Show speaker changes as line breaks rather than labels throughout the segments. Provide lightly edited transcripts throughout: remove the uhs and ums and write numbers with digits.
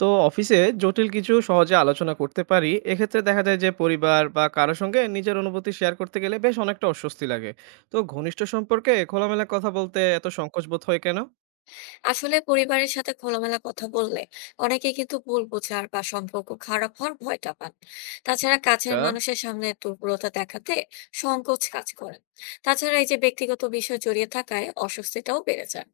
তো অফিসে জটিল কিছু সহজে আলোচনা করতে পারি। এক্ষেত্রে দেখা যায় যে পরিবার বা কারো সঙ্গে নিজের অনুভূতি শেয়ার করতে গেলে বেশ অনেকটা অস্বস্তি লাগে। তো ঘনিষ্ঠ সম্পর্কে খোলামেলা কথা বলতে এত সংকোচ বোধ হয় কেন?
আসলে পরিবারের সাথে খোলামেলা কথা বললে অনেকে কিন্তু ভুল বোঝার বা সম্পর্ক খারাপ হওয়ার ভয়টা পান। তাছাড়া
আচ্ছা।
কাছের মানুষের সামনে দুর্বলতা দেখাতে সংকোচ কাজ করে। তাছাড়া এই যে ব্যক্তিগত বিষয় জড়িয়ে থাকায় অস্বস্তিটাও বেড়ে যায়।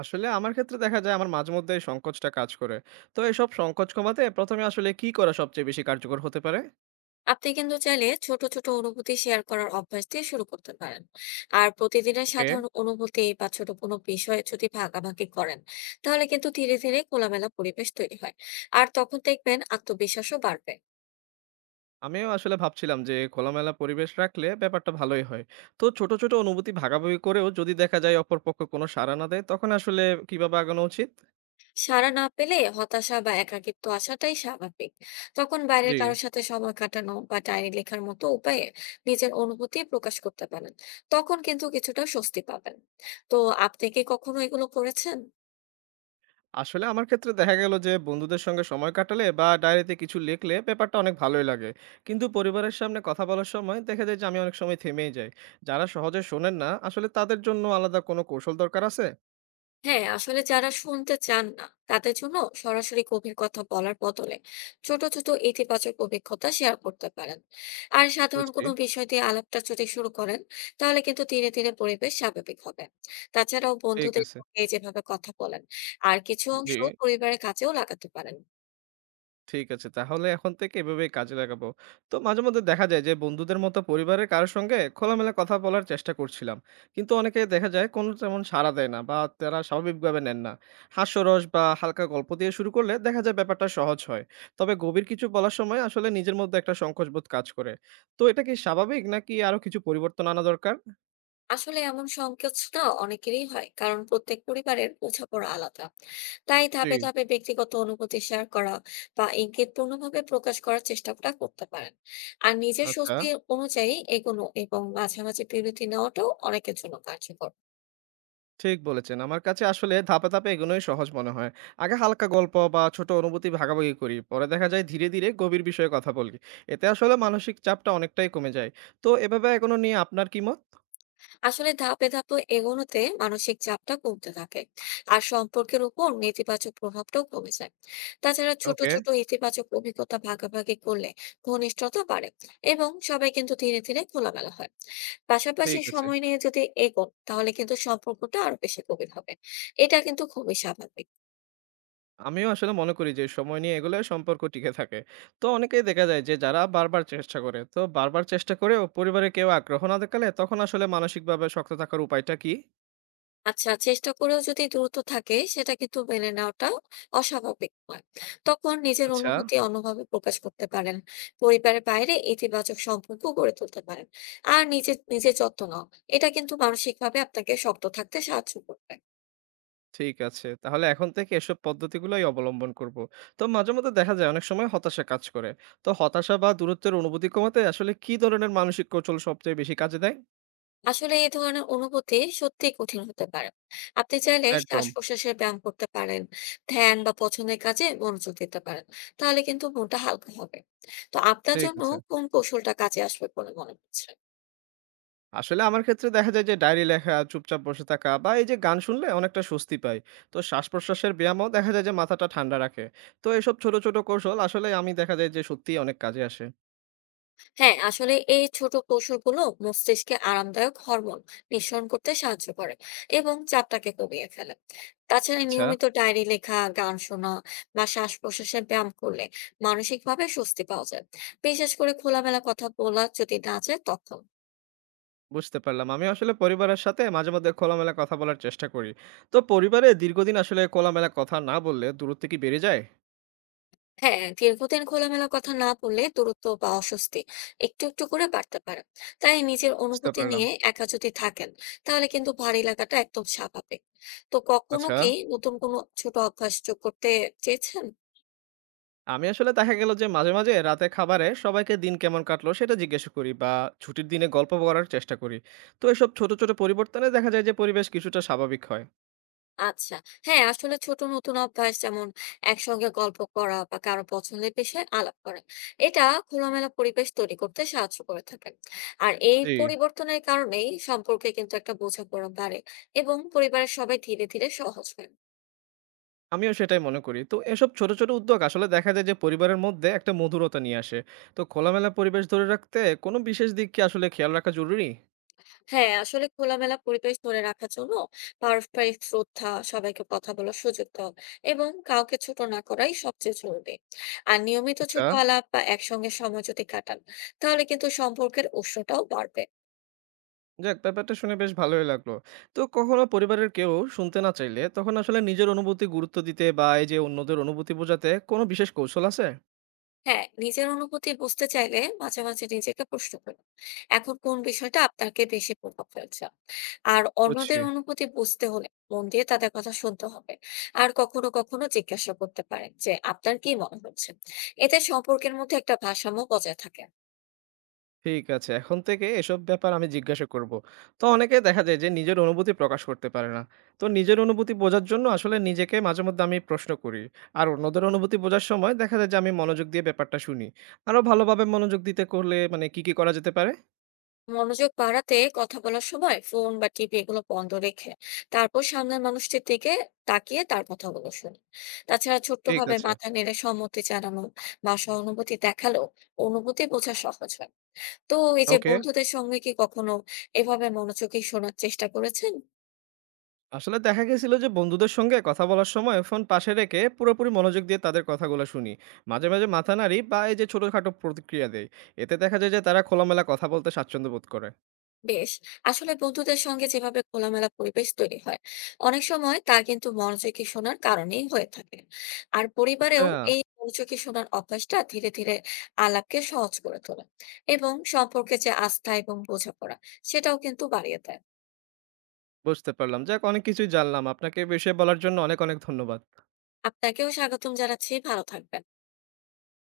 আসলে আমার ক্ষেত্রে দেখা যায় আমার মাঝে মধ্যে এই সংকোচটা কাজ করে। তো এসব সংকোচ কমাতে প্রথমে আসলে কি করা সবচেয়ে বেশি কার্যকর হতে পারে?
আপনি কিন্তু চাইলে ছোট ছোট অনুভূতি শেয়ার করার অভ্যাস দিয়ে শুরু করতে পারেন। আর প্রতিদিনের
ওকে।
সাধারণ অনুভূতি বা ছোট কোনো বিষয়ে যদি ভাগাভাগি করেন, তাহলে কিন্তু ধীরে ধীরে খোলামেলা পরিবেশ তৈরি হয়। আর তখন দেখবেন আত্মবিশ্বাসও বাড়বে।
আমিও আসলে ভাবছিলাম যে খোলামেলা পরিবেশ রাখলে ব্যাপারটা ভালোই হয়। তো ছোট ছোট অনুভূতি ভাগাভাগি করেও যদি দেখা যায় অপরপক্ষ কোনো সাড়া না দেয়, তখন আসলে কিভাবে আগানো উচিত?
সাড়া না পেলে হতাশা বা একাকিত্ব আসাটাই স্বাভাবিক। তখন বাইরের
জি।
কারোর সাথে সময় কাটানো বা ডায়েরি লেখার মতো উপায়ে নিজের অনুভূতি প্রকাশ করতে পারেন। তখন কিন্তু কিছুটা স্বস্তি পাবেন। তো আপনি কি কখনো এগুলো করেছেন?
আসলে আমার ক্ষেত্রে দেখা গেল যে বন্ধুদের সঙ্গে সময় কাটালে বা ডায়েরিতে কিছু লিখলে ব্যাপারটা অনেক ভালোই লাগে। কিন্তু পরিবারের সামনে কথা বলার সময় দেখা যায় যে আমি অনেক সময় থেমেই যাই। যারা সহজে শোনেন না আসলে তাদের জন্য আলাদা কোনো কৌশল দরকার আছে?
হ্যাঁ, আসলে যারা শুনতে চান না, তাদের জন্য সরাসরি গভীর কথা বলার বদলে ছোট ছোট ইতিবাচক অভিজ্ঞতা শেয়ার করতে পারেন। আর সাধারণ
বুঝছি।
কোনো বিষয় দিয়ে আলাপটা যদি শুরু করেন, তাহলে কিন্তু ধীরে ধীরে পরিবেশ স্বাভাবিক হবে। তাছাড়াও
ঠিক
বন্ধুদের
আছে।
সঙ্গে যেভাবে কথা বলেন, আর কিছু
জি।
অংশ পরিবারের কাছেও লাগাতে পারেন।
ঠিক আছে। তাহলে এখন থেকে এভাবেই কাজে লাগাবো। তো মাঝে মধ্যে দেখা যায় যে বন্ধুদের মতো পরিবারের কারো সঙ্গে খোলামেলা কথা বলার চেষ্টা করছিলাম। কিন্তু অনেকে দেখা যায় কোনো তেমন সাড়া দেয় না বা তারা স্বাভাবিকভাবে নেন না। হাস্যরস বা হালকা গল্প দিয়ে শুরু করলে দেখা যায় ব্যাপারটা সহজ হয়। তবে গভীর কিছু বলার সময় আসলে নিজের মধ্যে একটা সংকোচবোধ কাজ করে। তো এটা কি স্বাভাবিক নাকি আরো কিছু পরিবর্তন আনা দরকার?
আসলে এমন সংকোচটা অনেকেরই হয়, কারণ প্রত্যেক পরিবারের বোঝাপড়া আলাদা। তাই
জি।
ধাপে ধাপে ব্যক্তিগত অনুভূতি শেয়ার করা বা ইঙ্গিতপূর্ণভাবে প্রকাশ করার চেষ্টাটা করতে পারেন। আর নিজের
আচ্ছা।
স্বস্তি অনুযায়ী এগোনো এবং মাঝে মাঝে বিরতি নেওয়াটাও অনেকের জন্য কার্যকর।
ঠিক বলেছেন। আমার কাছে আসলে ধাপে ধাপে এগোনোই সহজ মনে হয়। আগে হালকা গল্প বা ছোট অনুভূতি ভাগাভাগি করি। পরে দেখা যায় ধীরে ধীরে গভীর বিষয়ে কথা বলি। এতে আসলে মানসিক চাপটা অনেকটাই কমে যায়। তো এভাবে এগোনো নিয়ে আপনার কি মত?
আসলে ধাপে ধাপে এগোনোতে মানসিক চাপটা কমতে থাকে। আর সম্পর্কের উপর নেতিবাচক প্রভাবটাও কমে যায়। তাছাড়া ছোট
ওকে।
ছোট ইতিবাচক অভিজ্ঞতা ভাগাভাগি করলে ঘনিষ্ঠতা বাড়ে এবং সবাই কিন্তু ধীরে ধীরে খোলামেলা হয়। পাশাপাশি
ঠিক আছে।
সময় নিয়ে যদি এগোন, তাহলে কিন্তু সম্পর্কটা আরো বেশি গভীর হবে। এটা কিন্তু খুবই স্বাভাবিক।
আমিও আসলে মনে করি যে সময় নিয়ে এগোলে সম্পর্ক টিকে থাকে। তো অনেকেই দেখা যায় যে যারা বারবার চেষ্টা করে। তো বারবার চেষ্টা করেও পরিবারে কেউ আগ্রহ না দেখালে তখন আসলে মানসিকভাবে শক্ত থাকার উপায়টা কি?
আচ্ছা, চেষ্টা করেও যদি দূরত্ব থাকে, সেটা কিন্তু মেনে নেওয়াটা অস্বাভাবিক নয়। তখন নিজের
আচ্ছা।
অনুভূতি অন্যভাবে প্রকাশ করতে পারেন। পরিবারের বাইরে ইতিবাচক সম্পর্ক গড়ে তুলতে পারেন। আর নিজের নিজের যত্ন নাও। এটা কিন্তু মানসিক ভাবে আপনাকে শক্ত থাকতে সাহায্য করবে।
ঠিক আছে। তাহলে এখন থেকে এসব পদ্ধতিগুলাই অবলম্বন করব। তো মাঝেমধ্যে দেখা যায় অনেক সময় হতাশা কাজ করে। তো হতাশা বা দূরত্বের অনুভূতি কমাতে আসলে কি ধরনের মানসিক কৌশল সবচেয়ে বেশি কাজে দেয়?
আসলে এই ধরনের অনুভূতি সত্যিই কঠিন হতে পারে। আপনি চাইলে
একদম।
শ্বাস প্রশ্বাসের ব্যায়াম করতে পারেন, ধ্যান বা পছন্দের কাজে মনোযোগ দিতে পারেন। তাহলে কিন্তু মনটা হালকা হবে। তো আপনার
ঠিক
জন্য
আছে।
কোন কৌশলটা কাজে আসবে বলে মনে হচ্ছে?
আসলে আমার ক্ষেত্রে দেখা যায় যে ডায়েরি লেখা, চুপচাপ বসে থাকা বা এই যে গান শুনলে অনেকটা স্বস্তি পাই। তো শ্বাসপ্রশ্বাসের ব্যায়ামও দেখা যায় যে মাথাটা ঠান্ডা রাখে। তো এসব ছোট ছোট কৌশল আসলে আমি দেখা যায় যে সত্যিই অনেক কাজে আসে।
হ্যাঁ, আসলে এই ছোট কৌশলগুলো মস্তিষ্কে আরামদায়ক হরমোন নিঃসরণ করতে সাহায্য করে এবং চাপটাকে কমিয়ে ফেলে। তাছাড়া
আচ্ছা।
নিয়মিত ডায়েরি লেখা, গান শোনা বা শ্বাস প্রশ্বাসের ব্যায়াম করলে মানসিকভাবে স্বস্তি পাওয়া যায়, বিশেষ করে খোলামেলা কথা বলা যদি না যায় তখন।
বুঝতে পারলাম। আমি আসলে পরিবারের সাথে মাঝে মধ্যে খোলামেলা কথা বলার চেষ্টা করি। তো পরিবারে দীর্ঘদিন আসলে খোলামেলা কথা না বললে দূরত্ব কি বেড়ে যায়?
হ্যাঁ, দীর্ঘদিন খোলামেলা কথা না বললে দূরত্ব বা অস্বস্তি একটু একটু করে বাড়তে পারে। তাই নিজের
বুঝতে
অনুভূতি
পারলাম।
নিয়ে একা যদি থাকেন, তাহলে কিন্তু ভারী লাগাটা একদম স্বাভাবিক। তো কখনো
আচ্ছা,
কি নতুন কোনো ছোট অভ্যাস যোগ করতে চেয়েছেন?
আমি আসলে দেখা গেল যে মাঝে মাঝে রাতে খাবারে সবাইকে দিন কেমন কাটলো সেটা জিজ্ঞেস করি বা ছুটির দিনে গল্প করার চেষ্টা করি। তো এসব ছোট ছোট পরিবর্তনে দেখা যায় যে পরিবেশ কিছুটা স্বাভাবিক হয়।
আচ্ছা, হ্যাঁ, আসলে ছোট নতুন অভ্যাস যেমন একসঙ্গে গল্প করা বা কারো পছন্দের বিষয়ে আলাপ করা, এটা খোলামেলা পরিবেশ তৈরি করতে সাহায্য করে থাকেন। আর এই
জি।
পরিবর্তনের কারণেই সম্পর্কে কিন্তু একটা বোঝাপড়া বাড়ে এবং পরিবারের সবাই ধীরে ধীরে সহজ হয়।
আমিও সেটাই মনে করি। তো এসব ছোট ছোট উদ্যোগ আসলে দেখা যায় যে পরিবারের মধ্যে একটা মধুরতা নিয়ে আসে। তো খোলামেলা পরিবেশ ধরে রাখতে কোনো বিশেষ দিক কি আসলে খেয়াল রাখা জরুরি?
হ্যাঁ, আসলে খোলামেলা পরিবেশ ধরে রাখার জন্য পারস্পরিক শ্রদ্ধা, সবাইকে কথা বলার সুযোগ দাও এবং কাউকে ছোট না করাই সবচেয়ে জরুরি। আর নিয়মিত
আচ্ছা।
ছোট আলাপ বা একসঙ্গে সময় যদি কাটান, তাহলে কিন্তু সম্পর্কের উষ্ণতাও বাড়বে।
যাক, ব্যাপারটা শুনে বেশ ভালোই লাগলো। তো কখনো পরিবারের কেউ শুনতে না চাইলে তখন আসলে নিজের অনুভূতি গুরুত্ব দিতে বা এই যে অন্যদের অনুভূতি বোঝাতে কোনো বিশেষ কৌশল আছে?
হ্যাঁ, নিজের অনুভূতি বুঝতে চাইলে মাঝে মাঝে নিজেকে প্রশ্ন করুন, এখন কোন বিষয়টা আপনাকে বেশি প্রভাব ফেলছে। আর
বুঝছি।
অন্যদের অনুভূতি বুঝতে হলে মন দিয়ে তাদের কথা শুনতে হবে। আর কখনো কখনো জিজ্ঞাসা করতে পারেন যে আপনার কি মনে হচ্ছে। এতে সম্পর্কের মধ্যে একটা ভারসাম্য বজায় থাকে।
ঠিক আছে। এখন থেকে এসব ব্যাপার আমি জিজ্ঞাসা করব। তো অনেকে দেখা যায় যে নিজের অনুভূতি প্রকাশ করতে পারে না। তো নিজের অনুভূতি বোঝার জন্য আসলে নিজেকে মাঝে মধ্যে আমি প্রশ্ন করি। আর অন্যদের অনুভূতি বোঝার সময় দেখা যায় যে আমি মনোযোগ দিয়ে ব্যাপারটা শুনি। আরো ভালোভাবে মনোযোগ দিতে করলে মানে কি করা যেতে পারে?
মনোযোগ বাড়াতে কথা বলার সময় ফোন বা টিভি এগুলো বন্ধ রেখে তারপর সামনের মানুষটির দিকে তাকিয়ে তার কথাগুলো শুনি। তাছাড়া ছোট্ট
ঠিক
ভাবে
আছে।
মাথা নেড়ে সম্মতি জানানো বা সহানুভূতি দেখালেও অনুভূতি বোঝা সহজ হয়। তো এই যে
ওকে।
বন্ধুদের সঙ্গে কি কখনো এভাবে মনোযোগী শোনার চেষ্টা করেছেন?
আসলে দেখা গেছিল যে বন্ধুদের সঙ্গে কথা বলার সময় ফোন পাশে রেখে পুরোপুরি মনোযোগ দিয়ে তাদের কথাগুলো শুনি। মাঝে মাঝে মাথা নাড়ি বা এই যে ছোটখাটো প্রতিক্রিয়া দেয়। এতে দেখা যায় যে তারা খোলামেলা কথা বলতে স্বাচ্ছন্দ্য বোধ করে।
বেশ, আসলে বন্ধুদের সঙ্গে যেভাবে খোলামেলা পরিবেশ তৈরি হয়, অনেক সময় তা কিন্তু মনোযোগী শোনার কারণেই হয়ে থাকে। আর
আচ্ছা।
পরিবারেও এই মনোযোগী শোনার অভ্যাসটা ধীরে ধীরে আলাপকে সহজ করে তোলে এবং সম্পর্কে যে আস্থা এবং বোঝাপড়া, সেটাও কিন্তু বাড়িয়ে দেয়।
বুঝতে পারলাম। যাক, অনেক কিছুই জানলাম। আপনাকে এই বিষয়ে বলার জন্য অনেক অনেক ধন্যবাদ।
আপনাকেও স্বাগতম জানাচ্ছি, ভালো থাকবেন।